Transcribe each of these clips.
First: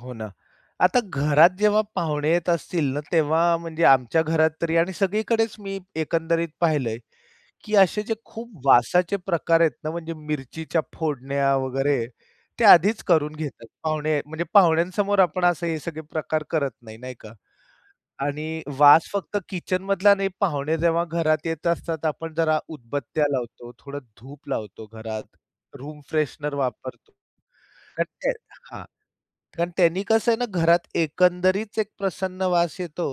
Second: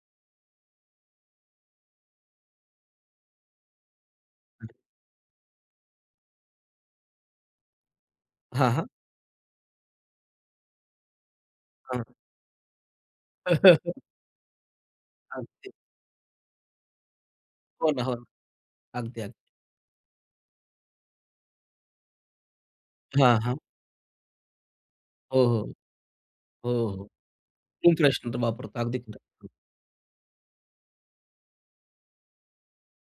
हो ना. आता घरात जेव्हा पाहुणे येत असतील ना तेव्हा म्हणजे आमच्या घरात हं. तरी आणि सगळीकडेच मी एकंदरीत पाहिलंय, की असे जे खूप हां, हां. वासाचे प्रकार आहेत ना म्हणजे मिरचीच्या फोडण्या हं. वगैरे ते आधीच करून घेतात. पाहुणे म्हणजे पाहुण्यांसमोर हं, आपण असे ते. हे सगळे प्रकार करत नाही, नाही का? होना, हो. आणि वास अगदी, अगदी. फक्त किचन मधला नाही पाहुणे जेव्हा घरात येत असतात. आपण जरा उदबत्त्या हां, हां. लावतो, थोडं धूप लावतो घरात, हो, हो, हो. रूम फ्रेशनर हो, हो. वापरतो. रूम फ्रेशनर [unintelligible] पण वापरता. हां. अगदी खरं, हं. कारण त्यांनी कसं आहे ना घरात एकंदरीच एक प्रसन्न वास येतो.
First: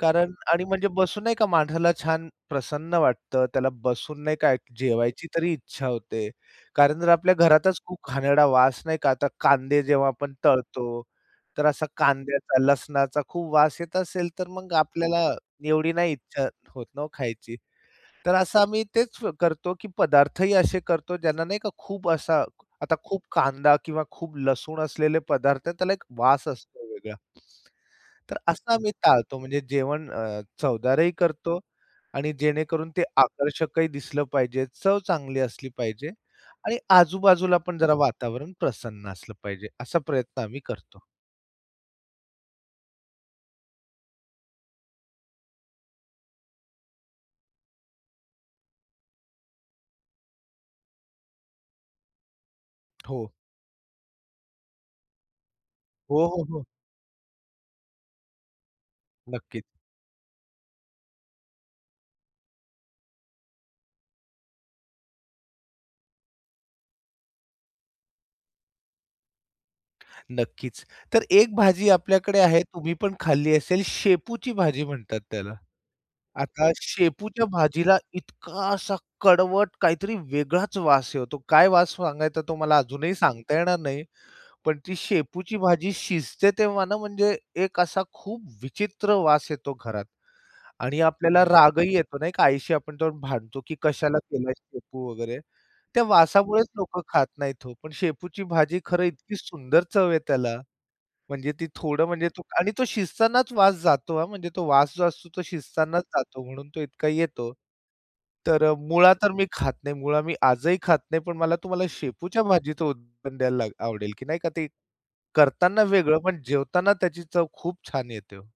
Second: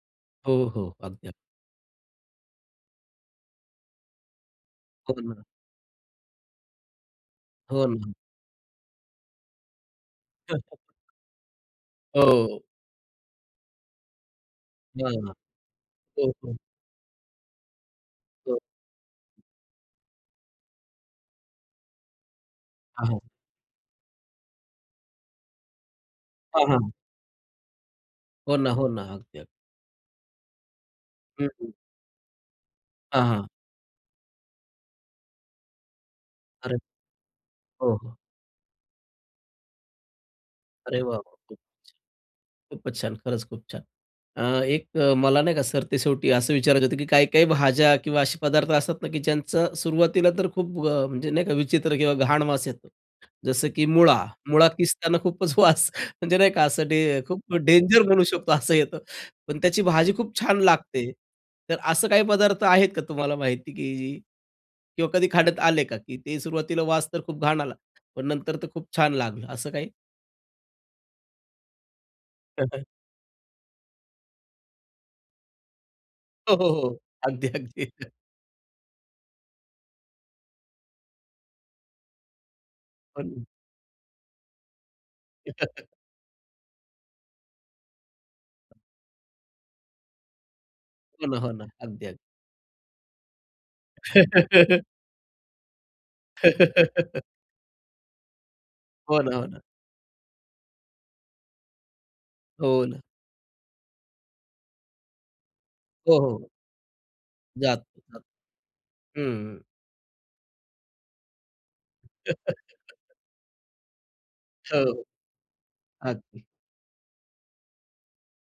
कारण आणि हो, हो. म्हणजे बसून अगदी. अग नाही का माणसाला छान प्रसन्न वाटतं. त्याला बसून नाही का एक हो जेवायची ना. तरी इच्छा होते. कारण जर आपल्या घरातच हो खूप ना. घाणेरडा वास नाही का, आता कांदे जेव्हा आपण तळतो तर असा कांद्याचा, हो. लसणाचा खूप वास येत असेल, तर मग हो आपल्याला ना. एवढी नाही हो, इच्छा हं. होत ना वो खायची. तर तर. असं आम्ही तेच करतो की पदार्थही असे करतो ज्यांना नाही का खूप असा आता हां, खूप हां. कांदा किंवा खूप लसूण असलेले पदार्थ आहेत त्याला एक वास हां, हां, असतो हां. वेगळा. तर हो ना, असं हो आम्ही ना. टाळतो. अगदी, अगदी. म्हणजे जेवण अ, चवदारही हं, करतो हं. आणि जेणेकरून ते हां, हां. आकर्षकही दिसलं पाहिजे, चव चांगली असली पाहिजे अरे! आणि आजूबाजूला पण जरा हो, हो. वातावरण प्रसन्न असलं पाहिजे. असा प्रयत्न आम्ही अरे करतो. वाह! वाह! खूपचं छान, खूपचं छान. खरंच खूप छान. अ, एक मला नाही का? सरते शेवटी असं विचारायचं होतं की काही, काही भाज्या किंवा असे पदार्थ असतात ना की ज्यांचं सुरुवातीला तर खूप अ, म्हणजे नाही का विचित्र किंवा घाण वास येतो. हो. जसं की मुळा. मुळा किस्ताना खूपच वास हो, म्हणजे हो, नाही का हो. असं डें खूप डेंजर म्हणू शकतो असं येतं. पण नक्की. त्याची भाजी खूप छान लागते. तर असं काही पदार्थ आहेत का तुम्हाला माहिती की किंवा कधी खाण्यात आले का? की ते सुरुवातीला वास तर खूप घाण आला, पण नंतर तर खूप छान लागलं असं काही? नक्कीच. तर एक भाजी आपल्याकडे आहे हं, हं. तुम्ही पण खाल्ली असेल, शेपूची भाजी म्हणतात त्याला. हो, आता हो, हो. शेपूच्या अगदी, अगदी. भाजीला इतका असा कडवट काहीतरी वेगळाच वास येतो, काय वास सांगायचा तो? मला अजूनही पण सांगता येणार नाही, पण ती शेपूची भाजी शिजते तेव्हा ना म्हणजे एक असा खूप विचित्र वास येतो घरात आणि हो ना, आपल्याला हो ना. रागही अगदी, येतो अगदी. नाही का? आईशी आपण जाऊन भांडतो की "कशाला केलाय शेपू वगैरे?" त्या वासामुळेच लोकं खात नाहीत हो. पण शेपूची भाजी खरं हो ना, इतकी हो ना. सुंदर चव आहे त्याला. म्हणजे ती थोडं म्हणजे तो आणि हो तो ना. शिजतानाच वास जातो हां. म्हणजे तो वास जो असतो तो शिजतानाच हो, जातो हो. म्हणून तो इतका येतो. जात. हं, तर मुळा तर मी हं. खात नाही. मुळा मी आजही खात नाही पण मला तुम्हाला शेपूच्या भाजीचं उदाहरण द्यायला आवडेल की नाही का? ते हो, करतांना वेगळं, पण अगदी. जेवताना त्याची चव खूप छान येते हो.